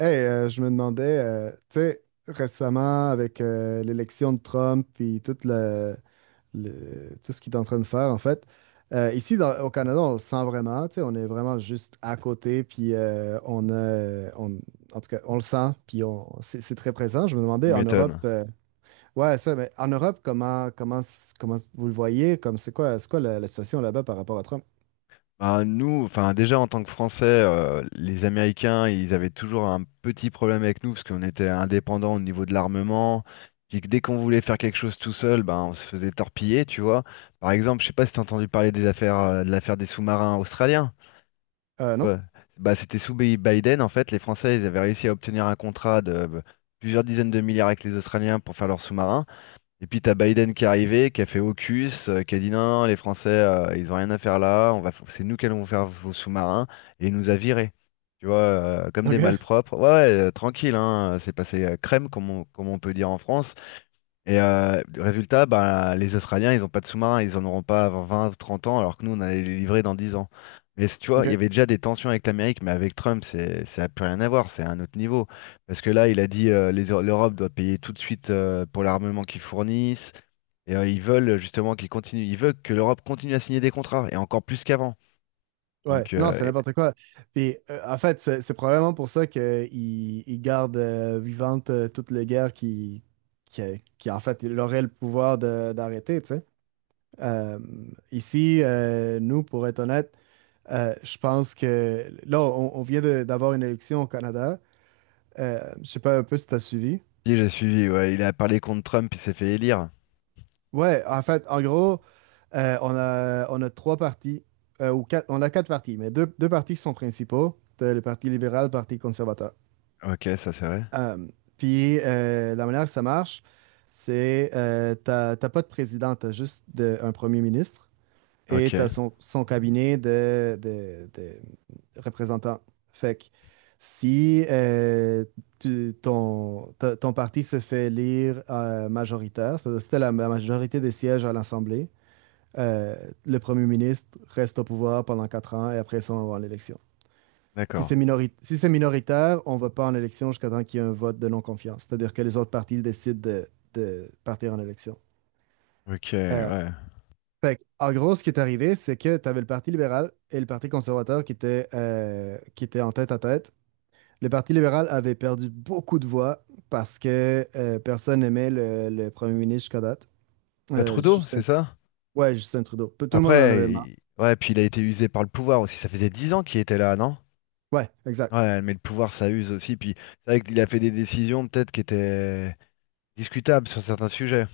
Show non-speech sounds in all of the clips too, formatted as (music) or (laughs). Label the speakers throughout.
Speaker 1: Hey, je me demandais, tu sais, récemment avec l'élection de Trump puis tout tout ce qu'il est en train de faire, en fait, ici au Canada, on le sent vraiment, tu sais, on est vraiment juste à côté, puis en tout cas, on le sent, puis c'est très présent. Je me
Speaker 2: Tu
Speaker 1: demandais en Europe,
Speaker 2: m'étonnes.
Speaker 1: ouais, ça, mais en Europe, comment vous le voyez, comme c'est quoi la situation là-bas par rapport à Trump?
Speaker 2: Ben, nous, enfin déjà en tant que Français, les Américains, ils avaient toujours un petit problème avec nous parce qu'on était indépendants au niveau de l'armement. Puis que dès qu'on voulait faire quelque chose tout seul, ben on se faisait torpiller, tu vois. Par exemple, je sais pas si t'as entendu parler de l'affaire des sous-marins australiens.
Speaker 1: Euh,
Speaker 2: Tu
Speaker 1: non?
Speaker 2: vois. Bah, c'était sous Biden en fait, les Français, ils avaient réussi à obtenir un contrat de plusieurs dizaines de milliards avec les Australiens pour faire leurs sous-marins. Et puis t'as Biden qui est arrivé, qui a fait AUKUS, qui a dit non, non, les Français, ils ont rien à faire là, c'est nous qui allons faire vos sous-marins, et il nous a virés, tu vois, comme des
Speaker 1: Ok,
Speaker 2: malpropres. Ouais, ouais, tranquille, hein, c'est passé crème, comme on peut dire en France. Et le résultat, bah, les Australiens, ils n'ont pas de sous-marins, ils en auront pas avant 20 ou 30 ans, alors que nous, on allait les livrer dans 10 ans. Mais tu vois, il y
Speaker 1: ok.
Speaker 2: avait déjà des tensions avec l'Amérique, mais avec Trump, c'est, ça n'a plus rien à voir, c'est un autre niveau. Parce que là, il a dit l'Europe doit payer tout de suite pour l'armement qu'ils fournissent. Et ils veulent justement qu'ils continuent, ils veulent que l'Europe continue à signer des contrats, et encore plus qu'avant.
Speaker 1: Ouais,
Speaker 2: Donc,
Speaker 1: non,
Speaker 2: euh,
Speaker 1: c'est
Speaker 2: et-
Speaker 1: n'importe quoi. Puis, en fait, c'est probablement pour ça qu'ils ils gardent vivante toute la guerre qui, en fait, il aurait le pouvoir d'arrêter, tu sais. Euh, ici, nous, pour être honnête, je pense que là, on vient d'avoir une élection au Canada. Je sais pas un peu si t'as suivi.
Speaker 2: Si j'ai suivi, ouais, il a parlé contre Trump, il s'est fait élire.
Speaker 1: Ouais, en fait, en gros, on a trois partis, ou quatre, on a quatre partis, mais deux partis qui sont principaux, t'as le Parti libéral, le Parti conservateur.
Speaker 2: Ok, ça c'est vrai.
Speaker 1: Euh, puis la manière que ça marche, c'est t'as pas de président, t'as juste un premier ministre et t'as
Speaker 2: Ok,
Speaker 1: son cabinet de représentants. Fait que si ton parti se fait élire majoritaire, c'est-à-dire si t'as la majorité des sièges à l'Assemblée, euh, le premier ministre reste au pouvoir pendant 4 ans et après ça, on va à l'élection. Si
Speaker 2: d'accord.
Speaker 1: c'est minori- si c'est minoritaire, on va pas en élection jusqu'à temps qu'il y ait un vote de non-confiance, c'est-à-dire que les autres partis décident de partir en élection.
Speaker 2: Ok,
Speaker 1: Euh,
Speaker 2: ouais.
Speaker 1: fait que, en gros, ce qui est arrivé, c'est que tu avais le Parti libéral et le Parti conservateur qui étaient en tête à tête. Le Parti libéral avait perdu beaucoup de voix parce que personne n'aimait le premier ministre jusqu'à date.
Speaker 2: Bah
Speaker 1: Euh,
Speaker 2: Trudeau,
Speaker 1: Justin,
Speaker 2: c'est ça?
Speaker 1: ouais, Justin Trudeau. Tout le monde en
Speaker 2: Après,
Speaker 1: avait marre.
Speaker 2: ouais, puis il a été usé par le pouvoir aussi. Ça faisait 10 ans qu'il était là, non?
Speaker 1: Ouais, exact.
Speaker 2: Ouais, mais le pouvoir, ça use aussi. Puis c'est vrai qu'il a fait des décisions peut-être qui étaient discutables sur certains sujets.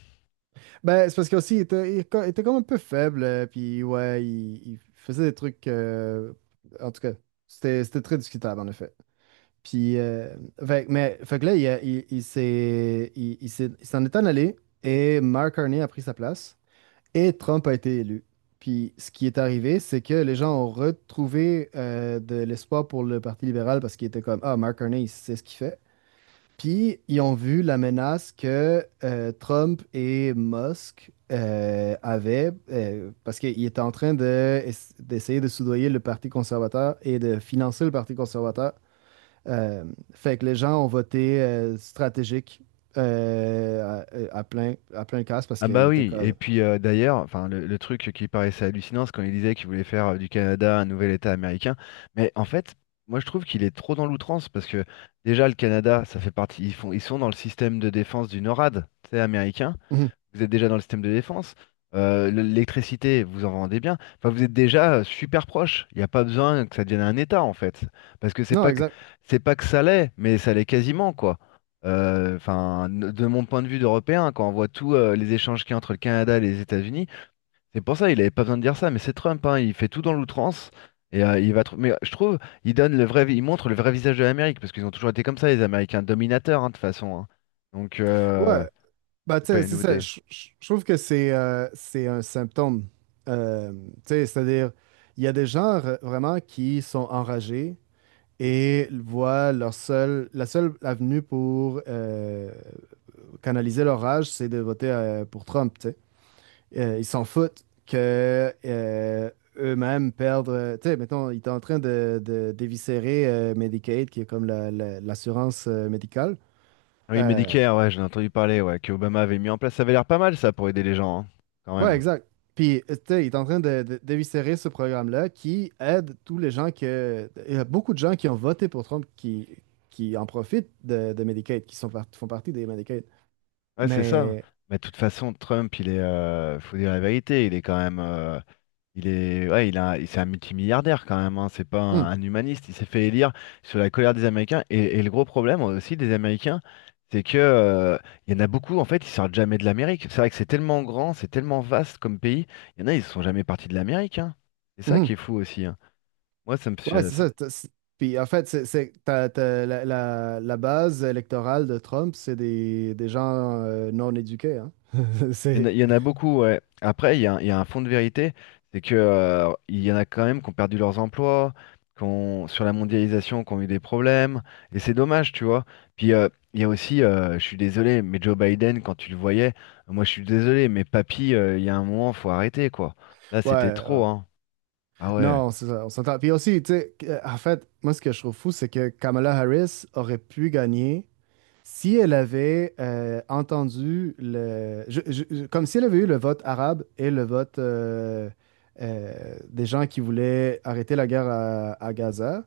Speaker 1: Ben, c'est parce qu'aussi, il était comme un peu faible, puis ouais, il faisait des trucs. En tout cas, c'était très discutable, en effet. Puis, fait que là, il, a- il, il s'est, il s'est- il s'en est en allé, et Mark Carney a pris sa place, et Trump a été élu. Puis, ce qui est arrivé, c'est que les gens ont retrouvé de l'espoir pour le Parti libéral parce qu'ils étaient comme, ah, Mark Carney, il sait ce qu'il fait. Puis, ils ont vu la menace que Trump et Musk avaient, parce qu'ils étaient en train d'essayer de soudoyer le Parti conservateur et de financer le Parti conservateur. Euh, fait que les gens ont voté stratégique euh, à plein casse parce
Speaker 2: Ah
Speaker 1: qu'ils
Speaker 2: bah
Speaker 1: étaient
Speaker 2: oui, et
Speaker 1: comme. (laughs)
Speaker 2: puis d'ailleurs, enfin le truc qui paraissait hallucinant, c'est quand il disait qu'il voulait faire du Canada un nouvel État américain, mais en fait, moi je trouve qu'il est trop dans l'outrance parce que déjà le Canada, ça fait partie, ils font, ils sont dans le système de défense du NORAD, tu sais, américain.
Speaker 1: Mhm.
Speaker 2: Vous êtes déjà dans le système de défense, l'électricité, vous en vendez bien, enfin vous êtes déjà super proche, il n'y a pas besoin que ça devienne un État en fait, parce que c'est
Speaker 1: Non,
Speaker 2: pas que
Speaker 1: exact.
Speaker 2: c'est pas que ça l'est, mais ça l'est quasiment quoi. Enfin, de mon point de vue d'Européen, quand on voit tous les échanges qu'il y a entre le Canada et les États-Unis, c'est pour ça il n'avait pas besoin de dire ça, mais c'est Trump, hein, il fait tout dans l'outrance. Et mais je trouve, il montre le vrai visage de l'Amérique parce qu'ils ont toujours été comme ça, les Américains dominateurs hein, de toute façon. Hein. Donc,
Speaker 1: Ouais, bah, tu
Speaker 2: c'est pas
Speaker 1: sais,
Speaker 2: une
Speaker 1: c'est ça.
Speaker 2: nouveauté.
Speaker 1: Je trouve que c'est un symptôme. Tu sais, c'est-à-dire, il y a des gens vraiment qui sont enragés et voient la seule avenue pour canaliser leur rage, c'est de voter pour Trump, tu sais. Ils s'en foutent que eux-mêmes perdent. Tu sais, mettons, ils étaient en train d'éviscérer Medicaid, qui est comme l'assurance médicale.
Speaker 2: Ah oui,
Speaker 1: Euh,
Speaker 2: Medicare, ouais, j'en ai entendu parler, ouais, que Obama avait mis en place. Ça avait l'air pas mal, ça, pour aider les gens, hein, quand
Speaker 1: Ouais,
Speaker 2: même.
Speaker 1: exact. Puis, tu sais, il est en train d'éviscérer ce programme-là qui aide tous les gens que. Il y a beaucoup de gens qui ont voté pour Trump qui en profitent de Medicaid, qui sont font partie des Medicaid.
Speaker 2: Ouais, c'est ça.
Speaker 1: Mais.
Speaker 2: Mais de toute façon, Trump, il est, faut dire la vérité, il est quand même, ouais, c'est un multimilliardaire quand même, hein, c'est pas un,
Speaker 1: Hum,
Speaker 2: un humaniste. Il s'est fait élire sur la colère des Américains. Et le gros problème aussi des Américains, c'est que il y en a beaucoup, en fait, ils sortent jamais de l'Amérique. C'est vrai que c'est tellement grand, c'est tellement vaste comme pays. Il y en a, ils sont jamais partis de l'Amérique. Hein. C'est ça qui
Speaker 1: mhm.
Speaker 2: est fou aussi. Hein. Moi,
Speaker 1: Ouais, c'est
Speaker 2: ça.
Speaker 1: ça. Puis, en fait, t'as la base électorale de Trump, c'est des gens non éduqués. Hein? (laughs)
Speaker 2: Il y en a,
Speaker 1: C'est.
Speaker 2: il y en a beaucoup, ouais. Après, il y a un fond de vérité, c'est que il y en a quand même qui ont perdu leurs emplois, sur la mondialisation, qui ont eu des problèmes, et c'est dommage, tu vois. Puis, il y a aussi, je suis désolé, mais Joe Biden, quand tu le voyais, moi je suis désolé, mais papy, il y a un moment, faut arrêter, quoi. Là,
Speaker 1: Ouais,
Speaker 2: c'était trop,
Speaker 1: ouais.
Speaker 2: hein. Ah ouais.
Speaker 1: Non, c'est ça, on s'entend. Puis aussi, tu sais, en fait, moi, ce que je trouve fou, c'est que Kamala Harris aurait pu gagner si elle avait entendu comme si elle avait eu le vote arabe et le vote des gens qui voulaient arrêter la guerre à Gaza,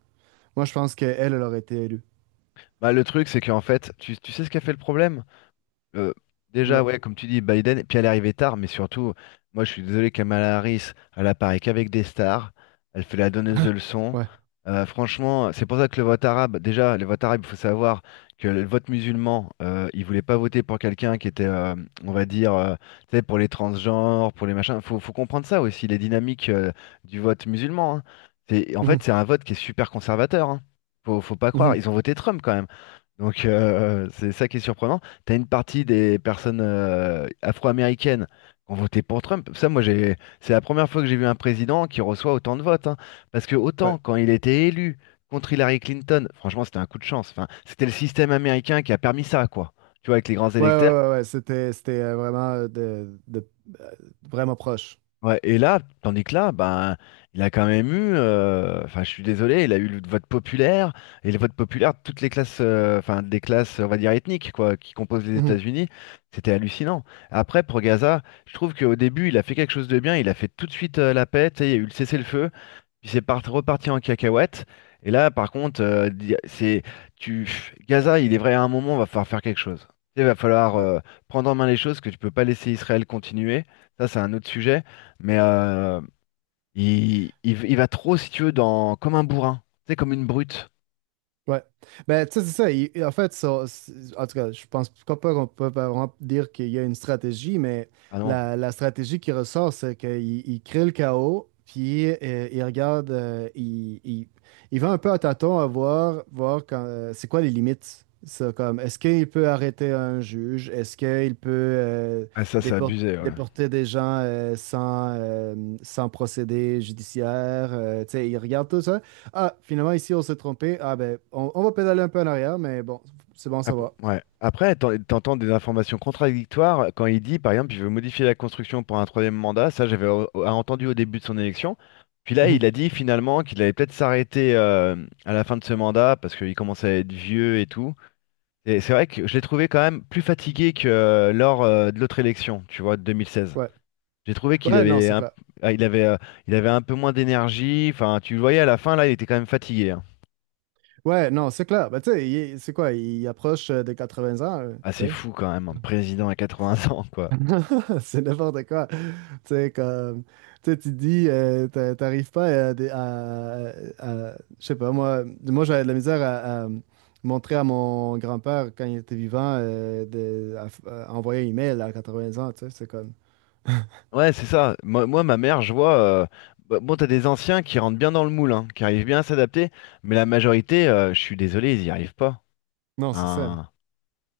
Speaker 1: moi je pense qu'elle, elle elle aurait été élue.
Speaker 2: Bah, le truc, c'est qu'en fait, tu sais ce qu'a fait le problème? Euh, Déjà,
Speaker 1: Dis-moi.
Speaker 2: ouais, comme tu dis, Biden, et puis elle est arrivée tard, mais surtout, moi je suis désolé, Kamala Harris, elle apparaît qu'avec des stars, elle fait la donneuse de
Speaker 1: (laughs)
Speaker 2: leçons.
Speaker 1: Ouais.
Speaker 2: Franchement, c'est pour ça que le vote arabe, déjà, le vote arabe, il faut savoir que le vote musulman, il voulait pas voter pour quelqu'un qui était, on va dire, tu sais, pour les transgenres, pour les machins. Faut comprendre ça aussi, les dynamiques du vote musulman. Hein. C'est, en
Speaker 1: Mhm.
Speaker 2: fait, c'est un vote qui est super conservateur. Hein. Faut pas croire.
Speaker 1: Mhm.
Speaker 2: Ils ont voté Trump quand même. Donc, c'est ça qui est surprenant. T'as une partie des personnes afro-américaines qui ont voté pour Trump. Ça, moi, c'est la première fois que j'ai vu un président qui reçoit autant de votes. Hein. Parce que
Speaker 1: Ouais.
Speaker 2: autant quand il était élu contre Hillary Clinton, franchement, c'était un coup de chance. Enfin, c'était le système américain qui a permis ça, quoi. Tu vois, avec les grands
Speaker 1: Ouais, ouais,
Speaker 2: électeurs.
Speaker 1: ouais, ouais. C'était euh, vraiment proche.
Speaker 2: Ouais, et là, tandis que là, ben, il a quand même eu, enfin, je suis désolé, il a eu le vote populaire, et le vote populaire de toutes des classes, on va dire, ethniques, quoi, qui composent les
Speaker 1: Mhm.
Speaker 2: États-Unis, c'était hallucinant. Après, pour Gaza, je trouve qu'au début, il a fait quelque chose de bien, il a fait tout de suite la paix, tu sais, il y a eu le cessez-le-feu, puis c'est reparti en cacahuète. Et là, par contre, Gaza, il est vrai à un moment, va falloir faire quelque chose. Il va falloir
Speaker 1: Ouais.
Speaker 2: euh, prendre en main les choses, que tu peux pas laisser Israël continuer. Ça, c'est un autre sujet. Mais il va trop, si tu veux, dans comme un bourrin. C'est comme une brute.
Speaker 1: Ouais. Ben, tu sais, c'est ça. En fait, en tout cas, je pense pas qu'on peut pas vraiment dire qu'il y a une stratégie, mais
Speaker 2: Ah non,
Speaker 1: la stratégie qui ressort, c'est qu'il il crée le chaos, puis il regarde, il va un peu à tâtons à voir quand, c'est quoi les limites. Ça, comme, est-ce qu'il peut arrêter un juge? Est-ce qu'il peut
Speaker 2: ah, ça, c'est
Speaker 1: dépor-
Speaker 2: abusé. Ouais.
Speaker 1: déporter des gens sans, sans procédé judiciaire? Tu sais, il regarde tout ça. Ah, finalement, ici, on s'est trompé. Ah, ben, on va pédaler un peu en arrière, mais bon, c'est bon, ça va.
Speaker 2: Ouais.
Speaker 1: (laughs)
Speaker 2: Après, t'entends des informations contradictoires quand il dit, par exemple, il veut modifier la construction pour un troisième mandat. Ça, j'avais entendu au début de son élection. Puis là,
Speaker 1: Mhm.
Speaker 2: il a dit finalement qu'il allait peut-être s'arrêter à la fin de ce mandat parce qu'il commençait à être vieux et tout. Et c'est vrai que je l'ai trouvé quand même plus fatigué que lors de l'autre élection, tu vois, de 2016.
Speaker 1: Ouais.
Speaker 2: J'ai trouvé qu'il
Speaker 1: Ouais, non,
Speaker 2: avait
Speaker 1: c'est clair.
Speaker 2: ah, il avait, euh, il avait un peu moins d'énergie. Enfin, tu le voyais à la fin, là, il était quand même fatigué. Hein.
Speaker 1: Ouais, non, c'est clair. Ben, tu sais, c'est quoi? Il approche des 20 ans,
Speaker 2: Ah,
Speaker 1: tu
Speaker 2: c'est
Speaker 1: sais.
Speaker 2: fou quand même, un président à 80 ans, quoi.
Speaker 1: (laughs) C'est n'importe quoi. Tu sais, comme, tu sais, tu te dis, t'arrives pas à, des- à- je sais pas, moi j'avais de la misère à montrer à mon grand-père quand il était vivant, à envoyer un email à 80 ans, tu sais, c'est comme,
Speaker 2: Ouais, c'est ça. Moi, ma mère, je vois. euh, Bah, bon, t'as des anciens qui rentrent bien dans le moule, hein, qui arrivent bien à s'adapter, mais la majorité, je suis désolé, ils y arrivent pas.
Speaker 1: non, c'est ça.
Speaker 2: Hein.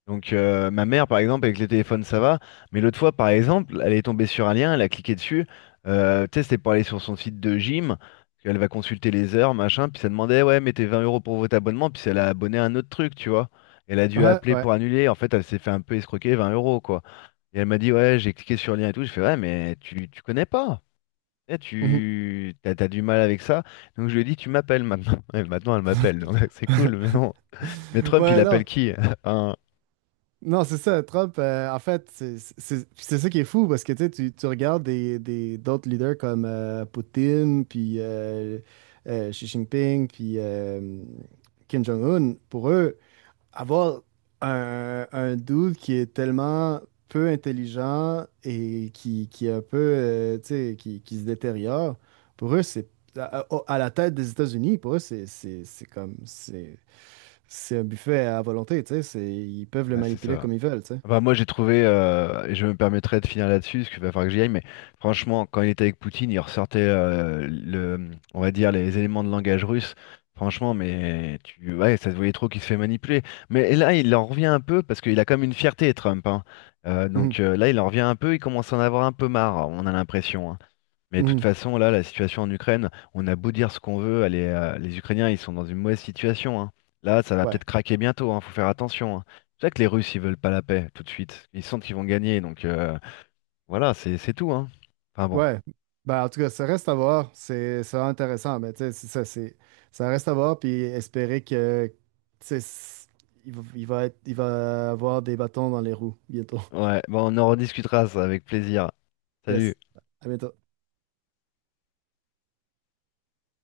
Speaker 2: Donc, ma mère, par exemple, avec les téléphones, ça va. Mais l'autre fois, par exemple, elle est tombée sur un lien, elle a cliqué dessus. Tu sais, c'était pour aller sur son site de gym. Elle va consulter les heures, machin. Puis ça demandait, ouais, mettez 20 € pour votre abonnement. Puis elle a abonné à un autre truc, tu vois. Elle a dû
Speaker 1: Ouais,
Speaker 2: appeler
Speaker 1: ouais.
Speaker 2: pour annuler. En fait, elle s'est fait un peu escroquer 20 euros, quoi. Et elle m'a dit, ouais, j'ai cliqué sur le lien et tout. Je fais, ouais, mais tu connais pas. Eh, t'as du mal avec ça. Donc je lui ai dit, tu m'appelles maintenant. (laughs) Et maintenant, elle m'appelle, donc. (laughs) C'est cool, mais bon. Mais Trump, il
Speaker 1: Ouais, non.
Speaker 2: appelle qui? (laughs) Hein.
Speaker 1: Non, c'est ça. Trump, en fait, puis c'est ça qui est fou parce que tu sais, tu regardes d'autres leaders comme Poutine, puis Xi Jinping, puis Kim Jong-un. Pour eux, avoir un dude qui est tellement peu intelligent et qui est un peu, tu sais, qui se détériore, pour eux, c'est à la tête des États-Unis, pour eux, c'est comme, c'est un buffet à volonté, tu sais. Ils peuvent le
Speaker 2: Ah, c'est
Speaker 1: manipuler
Speaker 2: ça.
Speaker 1: comme ils veulent, tu sais.
Speaker 2: Enfin, moi, j'ai trouvé, et je me permettrai de finir là-dessus, parce qu'il va falloir que j'y aille, mais franchement, quand il était avec Poutine, il ressortait, on va dire, les éléments de langage russe. Franchement, mais ouais, ça se voyait trop qu'il se fait manipuler. Mais et là, il en revient un peu, parce qu'il a comme une fierté, Trump, hein. Euh,
Speaker 1: Mhm,
Speaker 2: donc euh, là, il en revient un peu, il commence à en avoir un peu marre, on a l'impression. Hein. Mais de toute
Speaker 1: mhm,
Speaker 2: façon, là, la situation en Ukraine, on a beau dire ce qu'on veut, les Ukrainiens, ils sont dans une mauvaise situation, hein. Là, ça va peut-être
Speaker 1: Ouais.
Speaker 2: craquer bientôt, hein, faut faire attention. Hein. C'est pour ça que les Russes, ils veulent pas la paix tout de suite. Ils sentent qu'ils vont gagner, donc, voilà, c'est tout, hein. Enfin bon,
Speaker 1: Ouais. Ben, en tout cas, ça reste à voir. C'est vraiment intéressant, mais tu sais, c'est ça, ça reste à voir, puis espérer que, tu sais, il va avoir des bâtons dans les roues bientôt. (laughs)
Speaker 2: ouais, bon, on en rediscutera ça avec plaisir. Salut.
Speaker 1: Yes. À bientôt.